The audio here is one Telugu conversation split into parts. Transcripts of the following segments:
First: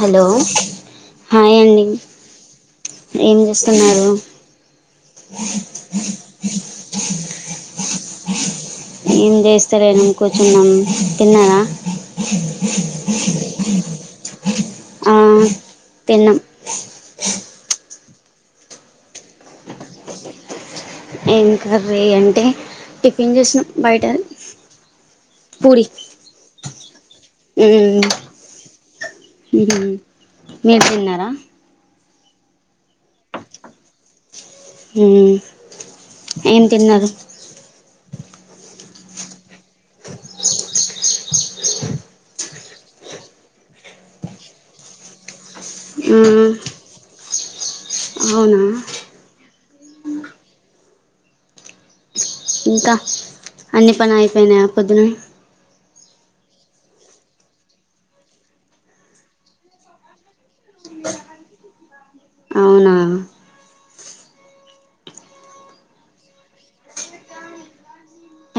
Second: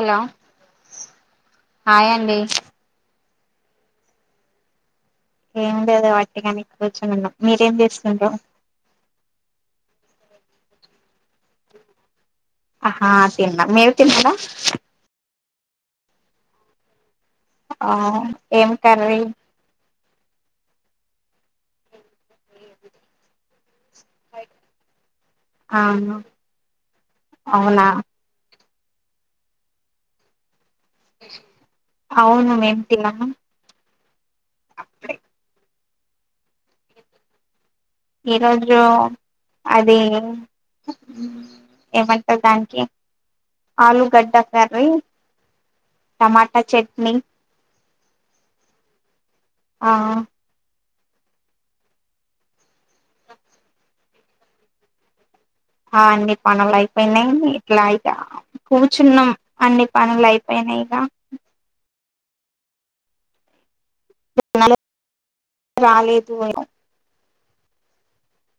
హలో హాయ్ అండి హాయ్ అండి ఏం చేస్తున్నారు ఏమి లేదే వట్టిగానే కూర్చునున్నా మీరేం చేస్తుండ్రు సరైనం కూర్చున్నాం తిన్నారా అహా తిన్నా మీరు తిన్నడా ఆ తిన్నాం ఆ ఏం కర్రీ ఏం కర్రీ అంటే టిఫిన్ చేసిన బయట ఆ పూడి అవునా హ్మ్ హ్మ్ మీరు తిన్నారా అవును మేమ్ తిన్నాము హ్మ్ ఏం తిన్నారు ఈరోజు అది ఏమంటారు దానికి ఆలుగడ్డ కర్రీ టమాటా చట్నీ అవునా ఆ ఇంకా అన్ని పని అయిపోయినాయా పొద్దున ఆ అన్ని పనులు అయిపోయినాయి ఇట్లా ఇక కూర్చున్నాం అన్ని పనులు అయిపోయినాయి ఇగ అవునా రాలేదు [unintelligible]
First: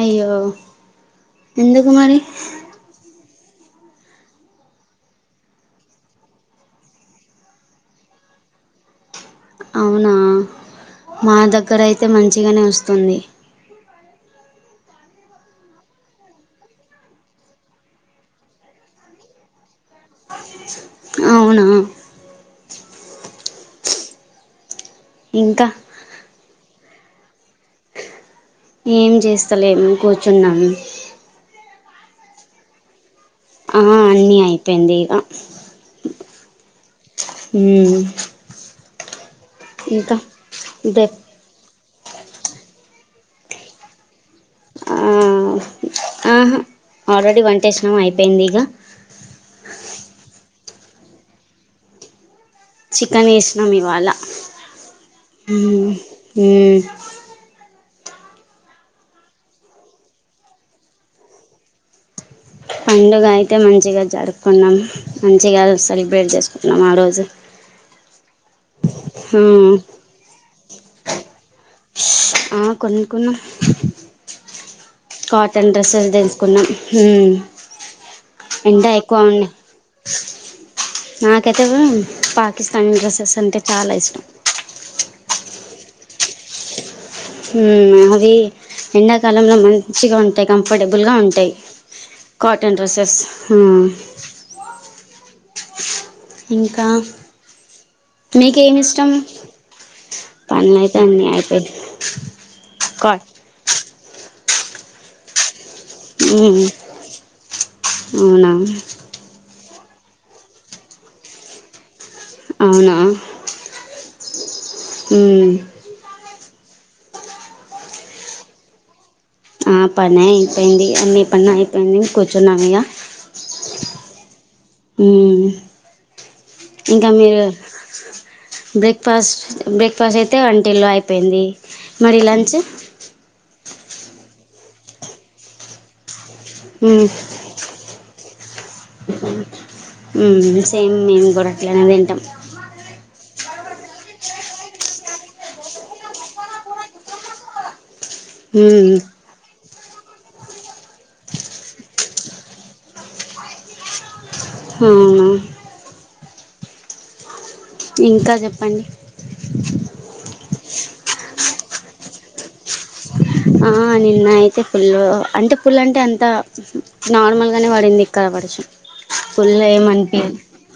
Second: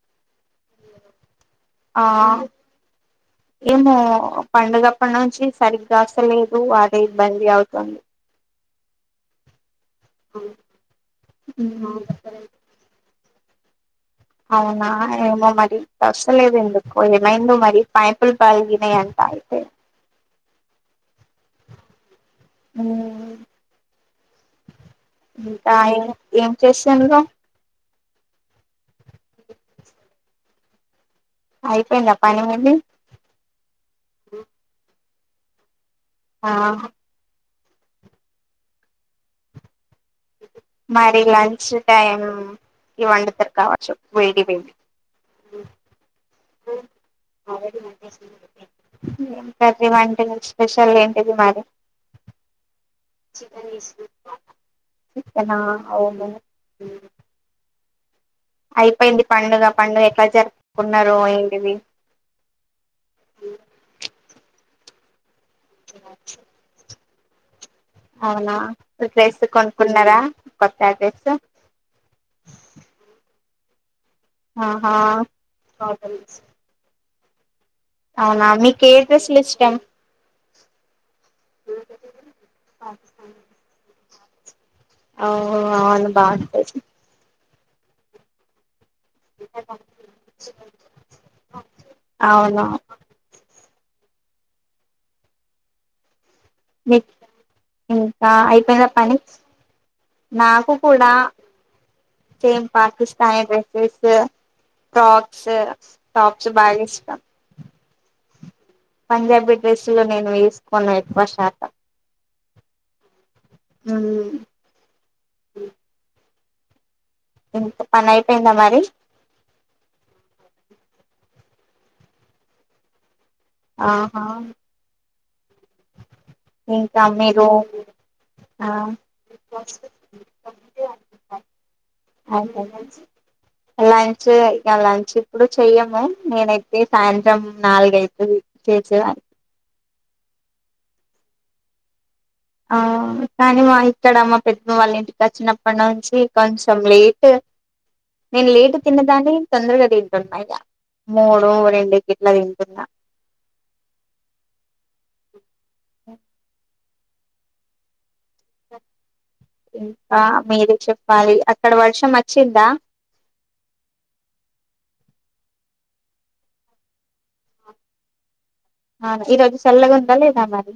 అయ్యో ఎందుకు ఆ మరి ఏమో పండుగప్పటి నుంచి సరిగ్గా అస్తలేదు వాటి ఇబ్బంది అవుతుంది అవునా అ మా దగ్గరయితే మంచిగానే వస్తుంది అవునా ఏమో మరి కసలేదు ఎందుకు ఏమైందో మరి పైపులు పలిగినాయి అంట అయితే అవునా హ్మ్ ఇంకా ఏం చేస్ తెల్వ ఏం చేస్తలేము కూర్చున్నాము అయిపోయిందా పని మీది ఆ అన్నీ అయిపోయింది ఇక ఆ హ్మ్ దే మరి లంచ్ టైం ఈ వంట తీరు కావచ్చు వీడి ఆహ ఆల్రెడీ వంటేసినాం అయిపోయింది ఇక ఏం కర్రీ వండిన్రు స్పెషల్ ఏంటి మారి చికెన్ వేసినాం ఇవాళ చికెనా హ్మ్ అవును మ్మ్ అయిపోయింది పండుగ పండుగ ఎట్లా జరుపుకున్నారు ఏంటివి పండుగ అయితే మంచిగా జరుపుంది కొన్నాం మంచిగా సెలబ్రేట్ చేసుకుంటున్నాం ఆ రోజు అవునా డ్రెస్ మ్మ్ కొనుకున్నారా కొత్త డ్రెస్ ఆ కొనుక్కున్నాం ఆహా కాటన్ డ్రెస్సెలు తెలుసుకున్నాం అవునా మీకు ఎంట ఏ ఎక్కువ డ్రెస్సులు ఉండే ఇష్టం నాకైతే పాకిస్తానీ డ్రెస్సెస్ అంటే చాలా ఇష్టం ఓహ అవును బాగు ఉమ్ అధి ఎండాకాలంలో మంచిగా ఉంటాయి కంఫర్టబుల్గా ఉంటాయి అవును కాటన్ డ్రెస్సెస్ ఓ ఇంకా మీకేమి అయిపోయింద ఇష్టం పని నాకు పనులు అయితే కూడా అన్నీ అయిపోయి సేమ్ కా పాకిస్తానీ డ్రెస్సెస్ టక్స్ టపుస్ హ్మ్ బాగా ఇష్టం అవునా పంజాబీ డ్రెస్సు నేను వేసుకున్న ఎక్కువ శాతం అవునా అ ఇంకా పని అయిపోయిందా మరి ఆ పనిపోయింది అన్ని పనియిపోంది కూర్చున్నమిగ ఆహా హమ్ ఇంకా మీరు ఆ బ్రేక్ఫాస్ట్ బ్రేక్ఫాస్ట్ అయితే వంటిల్లో అయిపోయింది మరి లంచ్ లంచ్ గా లంచ్ ఇప్పుడు చెయ్యము నేనైతే హ్మ్ సాయంత్రం నాలుగైతుంది చేసేదానికి సేమ్ మేము కూడా అట్లనే తింటాం ఆ కానీ మా ఇక్కడ మా పెద్దమ్ అన్నిటికీ వచ్చినప్పటి నుంచి కొంచెం లేట్ నేను లేట్ హ్మ్ తిన్నదాని! తొందరగా తింటాం బయట ఇక మూడు రెండు గీట్లా తింటున్నా ఉమ్ ఇంకా చెప్పండి! బరి అక్కడ వర్షం వచ్చిందా! ఆ నిన్న అయితే ఫుల్ అంటే ఫుల్ అంటే అంత నార్మల్గానే పడింది ఇక్కడ వర్షం ఈ రోజు ఫుల్ చల్లగా ఉందా ఏమనిపిదు లేదా మరి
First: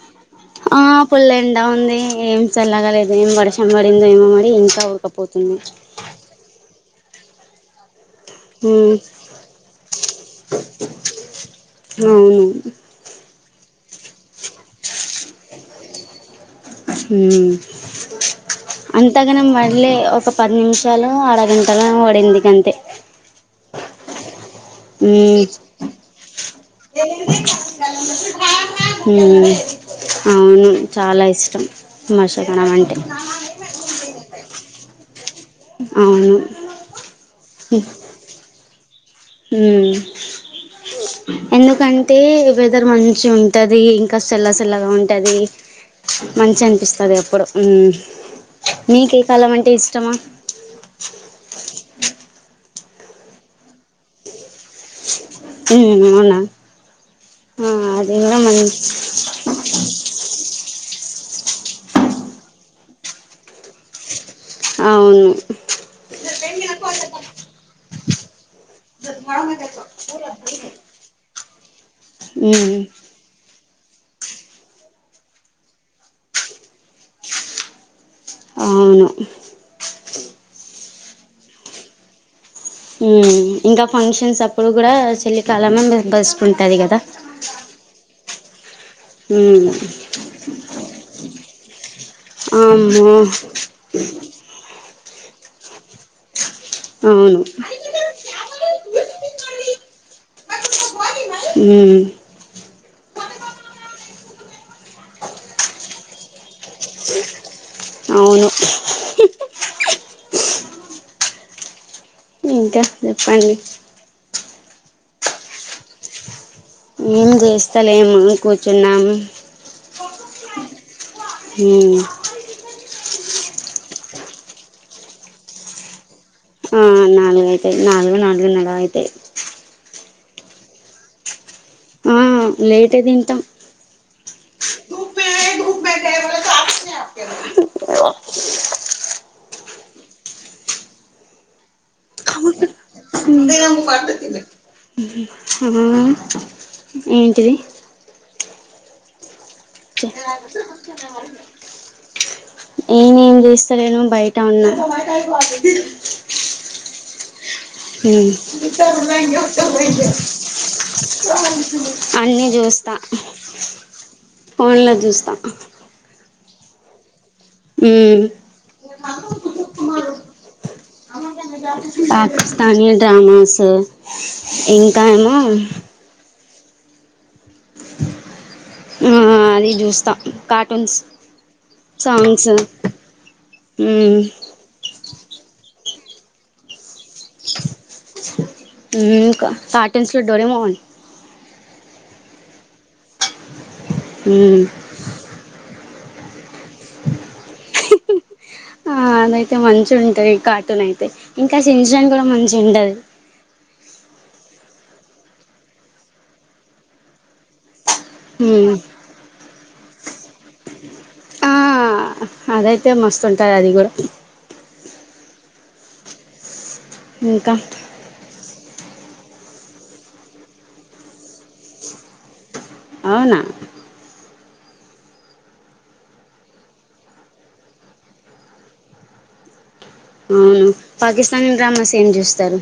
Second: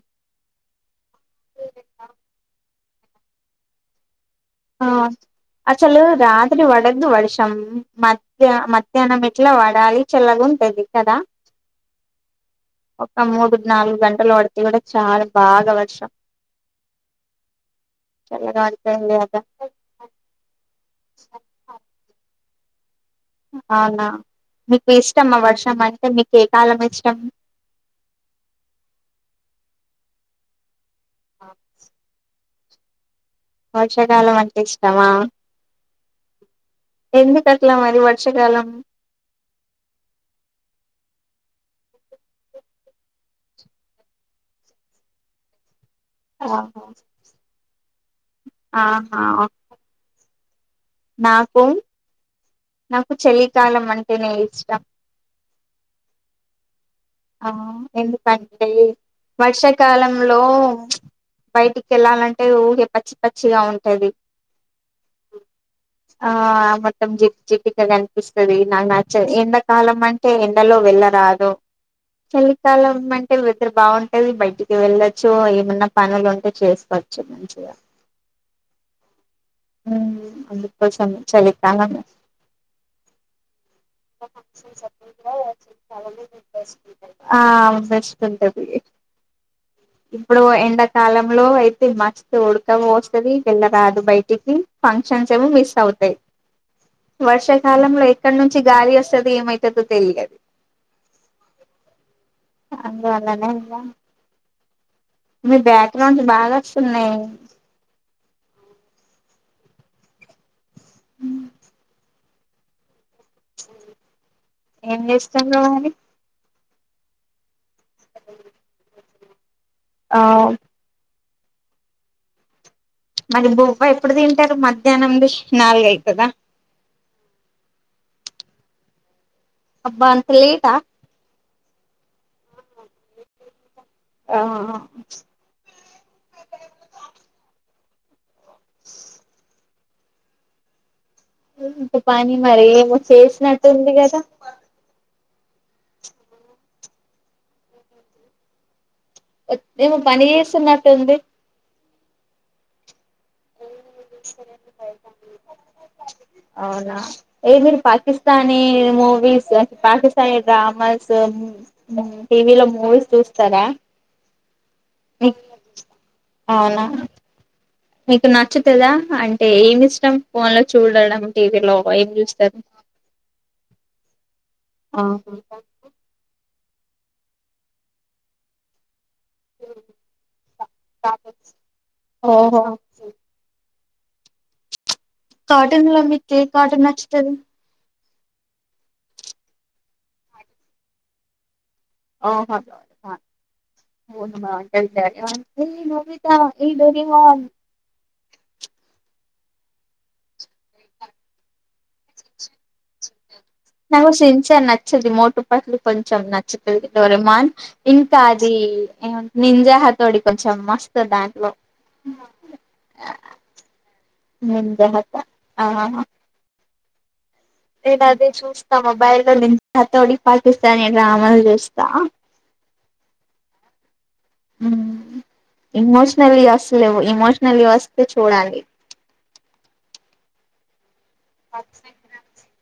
ఆ ఫుల్ ఎండా ఉంది ఏం చల్లగాలేదు ఏం వర్షం పడిందో ఏమో మరి ఇంకా ఆ ఉడకపోతుంది అసలు రాత్రి వడ. ముందు వర్షం మ ఉమ్ మధ్యాహ్నం ఎట్లా వాడాలి చల్లగా ఉంటది కదా! అవును ఒక మూడు నాలుగు గంటలు పడితే కూడా బాగా వర్షం హమ్ చల్లగా పడుతుంది అంతగాన కదా మ ళ్ ఒక పది నిమిషాలు అరగంట పడే ఎందుకంతే అవునా మీకు ఇష్టమా హమ్. వర్షం అంటే మీకు ఏ కాలం ఇష్టం హమ్ అవును! చాలా ఇష్టం మష ఏమంటే వర్షాకాలం అంటే ఇష్టమా! అవును ఎందు కట్లా మరి వర్షాకాలం హమ్ ఎందుకంటే వెదార్ మంచిగా ఉంటది ఇంకా సళ్ళ సల్లగా ఉంటది మంచి అనిపిస్తది ఎప్పుడు హమ్ నీకు ఏ ఆహా కాలం అంటే ఇష్టము నాకు! నాకు చలి. కాలం అంటేనే ఇష్టం మ్మ్ అవునా ఆ అది కూడా ఎందుకంటే మంచి వర్షాకాలంలో బయటికి వెళ్ళాలంటే ఊహే పచ్చి పచ్చిగా ఉంటది అవును ఆ మొత్తం జిట్ జిడ్డుగా కనిపిస్తది నాకు నచ్చదు ఎంతకాలం అంటే ఎండలో వెళ్ళరాదు మ్మ్ చలికాలం అంటే వెదర్ బాగుంటది బయటికి వెళ్ళచ్చు ఏమన్నా పనులు ఉంటే చేస్త చ్చు మంచిగా అవును హ అ చెం చలికాలం ఉ ఇంకా ఫంక్షన్స్ అప్పుడు కూడా చల్లికాలమే బెస్ట్ ఉంటది కదా ంటది హ ఇప్పుడు ఎండాకాలంలో అయితే మస్తు ఉడకవ అమ్మో పోస్తది వెళ్ళరాదు బయటికి ఫంక్షన్ క్షన్స్ ఏమొ మిస్ అవుతాయి అవును వర్షాకాలంలో ఎక్కడి నుంచి గాలి వస్తుంది ఏమైతుందో తెలియదు మ్మ్ అందు అలనే ఇగ మీ బ్యాక్గ్రౌండ్ బాగా వస్తున్నాయి అవును ఇంకా చెప్పండి ఏం చేస్తారు మరి ఏం చేస్తా స్థాలేము కూర్చున్నాము ఆ హ మరి బొవబ్బ ఎప్పుడు తింటారు మధ్యాహ్నంది నాలుగవుతుందా ఆ నాలుగు అయితే నాలుగు నాలుగు నాలువ అయితే హబ్బా అంత లేలీటా ఆ లేట్ అయిది ఇంతా ఆ ఆ ఏ పని మరి ఏమో చేసినట్టుంది కదా అహ్ ఏంటిది ఏమో పని చేస్తున్నట్టుంది నేనేం చేస్తలేను బయట ఉన్నా అవునా ఏ మీరు ఉమ్ పాకిస్తానీ మూవీస్ పాకిస్తానీ డ్రామాస్ అన్నీ టీవీలో చూస్తా మూవీస్ చూస్తారా ఫోన్లో చూస్తా అవునా ఉమ్ మీకు నచ్చుతదా అంటే ఏమి ఇష్టం ఫోన్ లో చూడడం టీవీలో ఏం జూస్తారు పాకిస్తానీ డ్రామాస్ ఇంకా ఏమో అది చూస్తాం కార్టూన్స్ సాంగ్స్ ఓహో హ్మ్మ్ కాటన్ ల మీ కాటన్ నచ్ సరే కార్టూన్స్ లో డోరోమాన్ ఓ హ అవున నమ ఉమ్ అంటే అట అత ఈడరి వా ఆ అదయితే మంచి ఉంటాది కార్టూన్ అయితే ఇంకా సింజాన్ కూడా మంచి ఏంటది కొంచెం నచ్చదు మోటు పతులు కొంచెం నచ్చుతది డోరామాన్ ఇంకా అదిది హ్మ్ నింజా తోడి కొంచం మస్తు దాంట్లో ఆ అదైతే మస్తుంటారు అది కూడా నింజా హత ఆ ఇంకా నేనదే చూస్త మొబైల్ లో [inaudible] పాకిస్తాన్ ఇలా అమలు చేస్తా అవునా మ్మ్ ఇమోషనల్లీ అసల్లేవు ఇమోషనల్లీ వస్తే చూడాలి. హ్మూ పాకిస్తానీ డ్రామాస్ ఏం చూస్తరు?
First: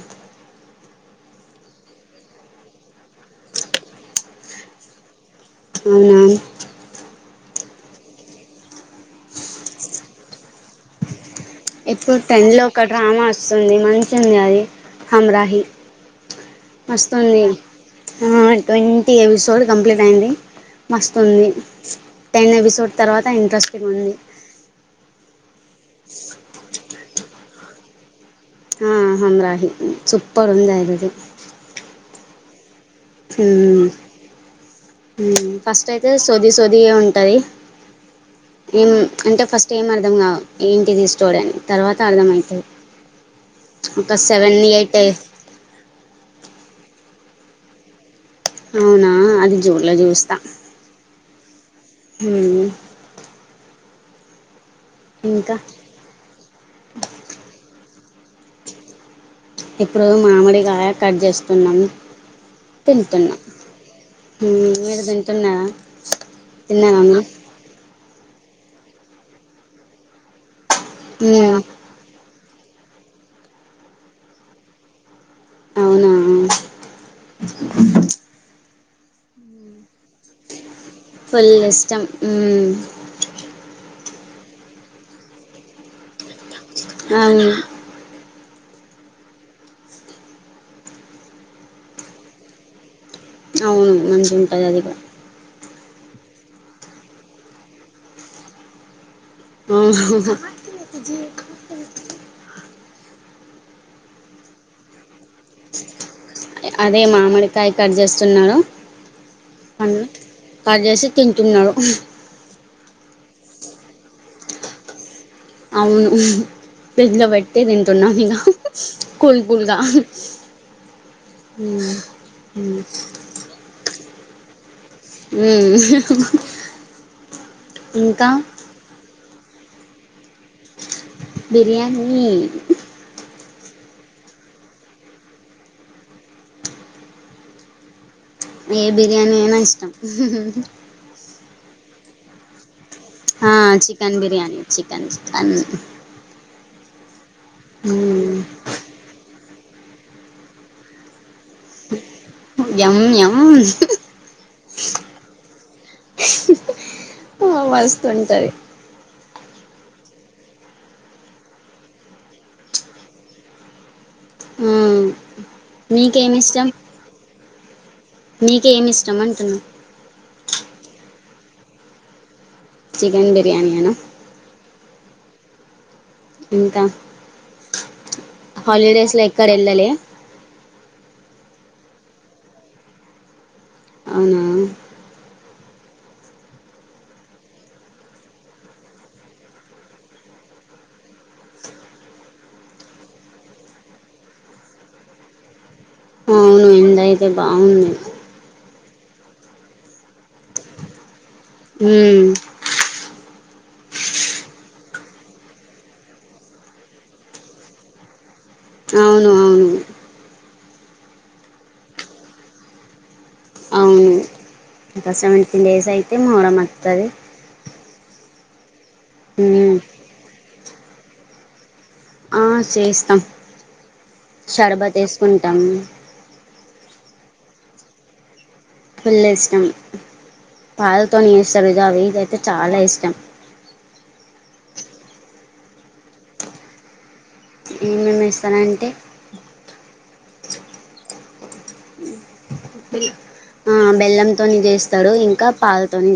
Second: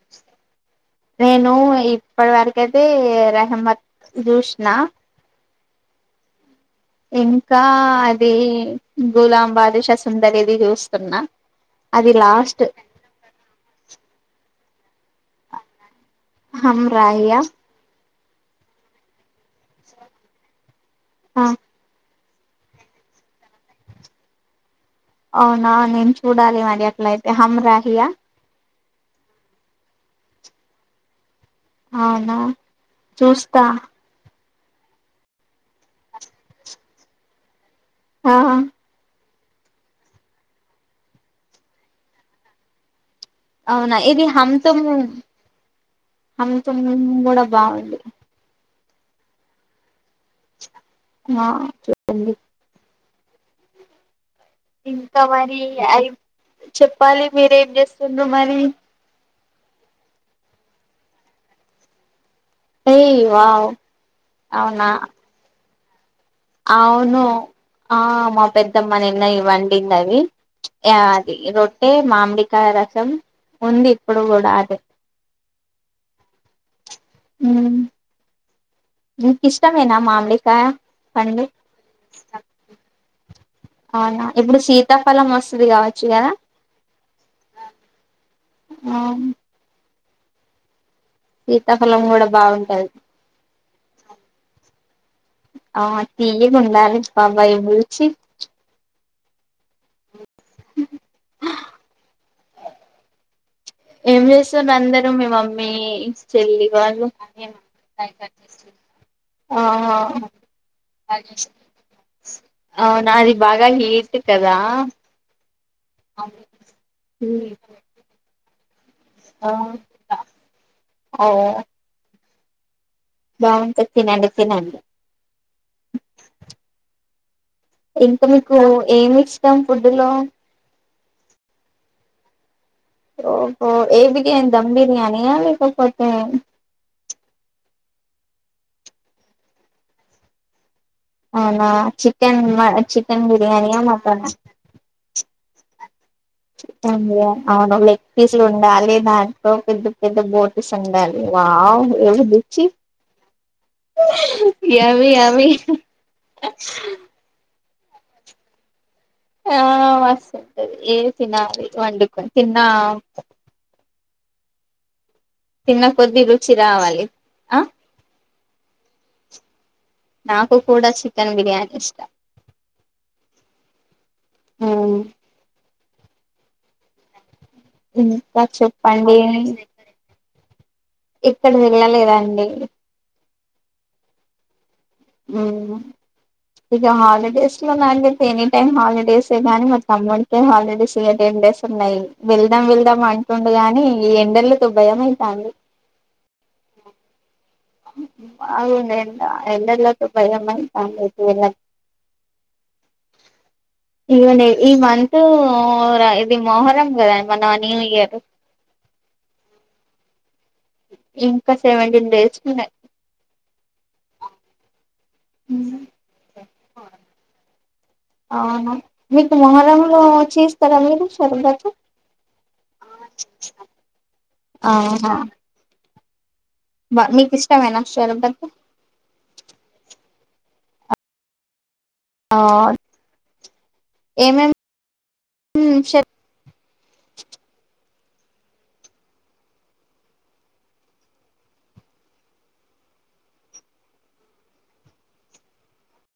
నేను ఇప్పటి వరకైతే రహమ్మత్ జూసిన. అవునా ఇంకా అదీ గులాంబాద్, శసుంధరి ఇది చూస్తున్నా. అది ఇప్పుడు టెన్ లాస్ట్ లో ఒక డ్రామా వస్తుంది మంచిగ వుంది అది. హమ్రాహి హమ్ రాహీ ఆ మస్తుంది ఆ ట్వంటీ ఎపి సోడ్ కంప్లీట్ అయ్యింది ఆ మస్తుంది. టెన్ ఎపిసోడ్ తర్వాత ఇంట్రెస్టింగ్ ఉంది. అవునా నేను చూడాలి మరి అ టైతే హమ్ రాహి ఆ ఆ హమ్ రాహి సుపర్ ఉంది అదైతే అవునా హ్మూ చూస్తా మ్మ్ ఫస్ట్ అయితే సొది సొదిగా ఉంటది. ఆ ఇమ్ అంటే ఫస్ట్ ఏం అర్థం కావ్ ఏంటిది స్టోరీ అని తర్వాత అర్థమైతది అవునా ఇది హమ్ తుమ్ మూ హమ్ తుమ్ కూడ బాగుంది. అవునా అది జూడ్లా జూస్తా. ఆ చెప్పండి ఇంకా మరి అయ్ చెప్పాలి మీరేం చేస్ తుండ్రు మరీ ఇప్పుడు మామిడికాయ కట్ చేస్తున్నాము ఏయ్ తింటున్న వావ్ అవునా మీరు తింటున్నా అవును ఆ మా పెద్దమ్మ నిన్న ఇవి వండింది అవి. యా అది మ్మ్ రొట్టె మామిడి క రసం ఉంది ఇప్పుడు కూడా అదే అవునా మ్ మీకిష్టమేనా మామిడికాయ? పండు ఫుల్ ఇష్టష్టం అవునా ఇప్పుడు సీతాఫలం వస్తుది కావచ్చు కదా అవును ఆ శీతాఫలం కూడా బాగుంటది అవును మంచి ఉంటుంది అది కూడా ఆ తీయగుండాలి పబై బుచ్చి అవునావునా మా జ ఇ ఏం చేస్తారు అందరూ మీ మమ్మీ చెల్ళ అదే వలు మామిడికాయ కట్ చేస్తున్నాడు ఆహా పండు కట్ చేసి తింటున్నారు అవున ఆది బాగ్ హీట్ కదా అవును ఫ్రిడ్జ్ లో పెట్టటి తింటున్నాం ఇక కుల్ ఆ కుల్గా ఉ బాగుంటాధి తినండి తినండి ఉ ఇంకా మీకు ఏమి స్ ం ఫుడ్లో బిర్యానీ ఓహో ఏ బిరియాని దమ్ బిర్యానీ అ లేకపోతే ఏ బిర్యానీ అయినా ఇష్టం అవునా చికెన్ మ చి హా chicken biryani chicken chicken chicken biryani అవును లెగ్ పీస్లు ఉండాలి దాన్ పెద్ద పెద్ద బోట్స్ ఉండాలి వావ్ ఇది బుక్ చెయ్ ఎమ్ ఎమ్ యమ్మి యమ్మి వస్తుంటుంది ఆ మస్తు ఉంటది ఏరీ తినాలీ వండు కొని తిన్నా ఉ తిన్న కొొద్ద్దీ రుచి రావాలి ఆ నీకేమి ఇష్టం అంటున్నా ఇష్ట చికెన్ బిర్యానీఎ నా ఉమ్ ఇంకా ఇంకా చెప్పండి హాలిడేస్లో ఎక్కడ వెళ్ళలే ఇక్కడ తెలియాలి కదా అండి అవునా హుమ్మ్ ఇగా హాలిడేస్ లో నాయితే ఎనీ టైమ్ హాలీడేసే గానీ, మా తమ్ముడికే హాలిడేస్ లెవెన్ డేస్ ఉన్నాయి. వెళ్దాం వెళ్దాం అంటుండుగాని ఈ ఎండల్లతో భయమైతాంది. అవును ఎండయితే బాగుంది అవునన్. ఆ ఎండలకు భయమైతాంది. హుమ్మ్. ఇగోండి ఈ మంత్, ర ఇది మొహరం కదా మన న్యూ ఇయర్. అవును అవును ఇంకా సెవెంటీన్ డేస్ ఉన్నాయి. అవును ఇంకా సెవెంటీన్ డేస్ అయితే, మొహరం అత్తది. ఆమా మీకు మొహరం [unintelligible] చేస్తారా మీరు షర్బతు. ఆ చేస్తాం షర్బత్ ఎస్కుంటాం. బ మీకు ఇష్టమేనా షర్బతు. ఫుల్ ఇష్టం పాలతోనీ చేస్తారు ఇది. ద ఆ ఇదైతే చాలా ఇష్టం. హుమ్మ్ షర్. ఏమేం ఏస్తారు అంటే. ఆ బెల్లంతోని చేస్తాడు, ఇంకా పాలుతోని చే.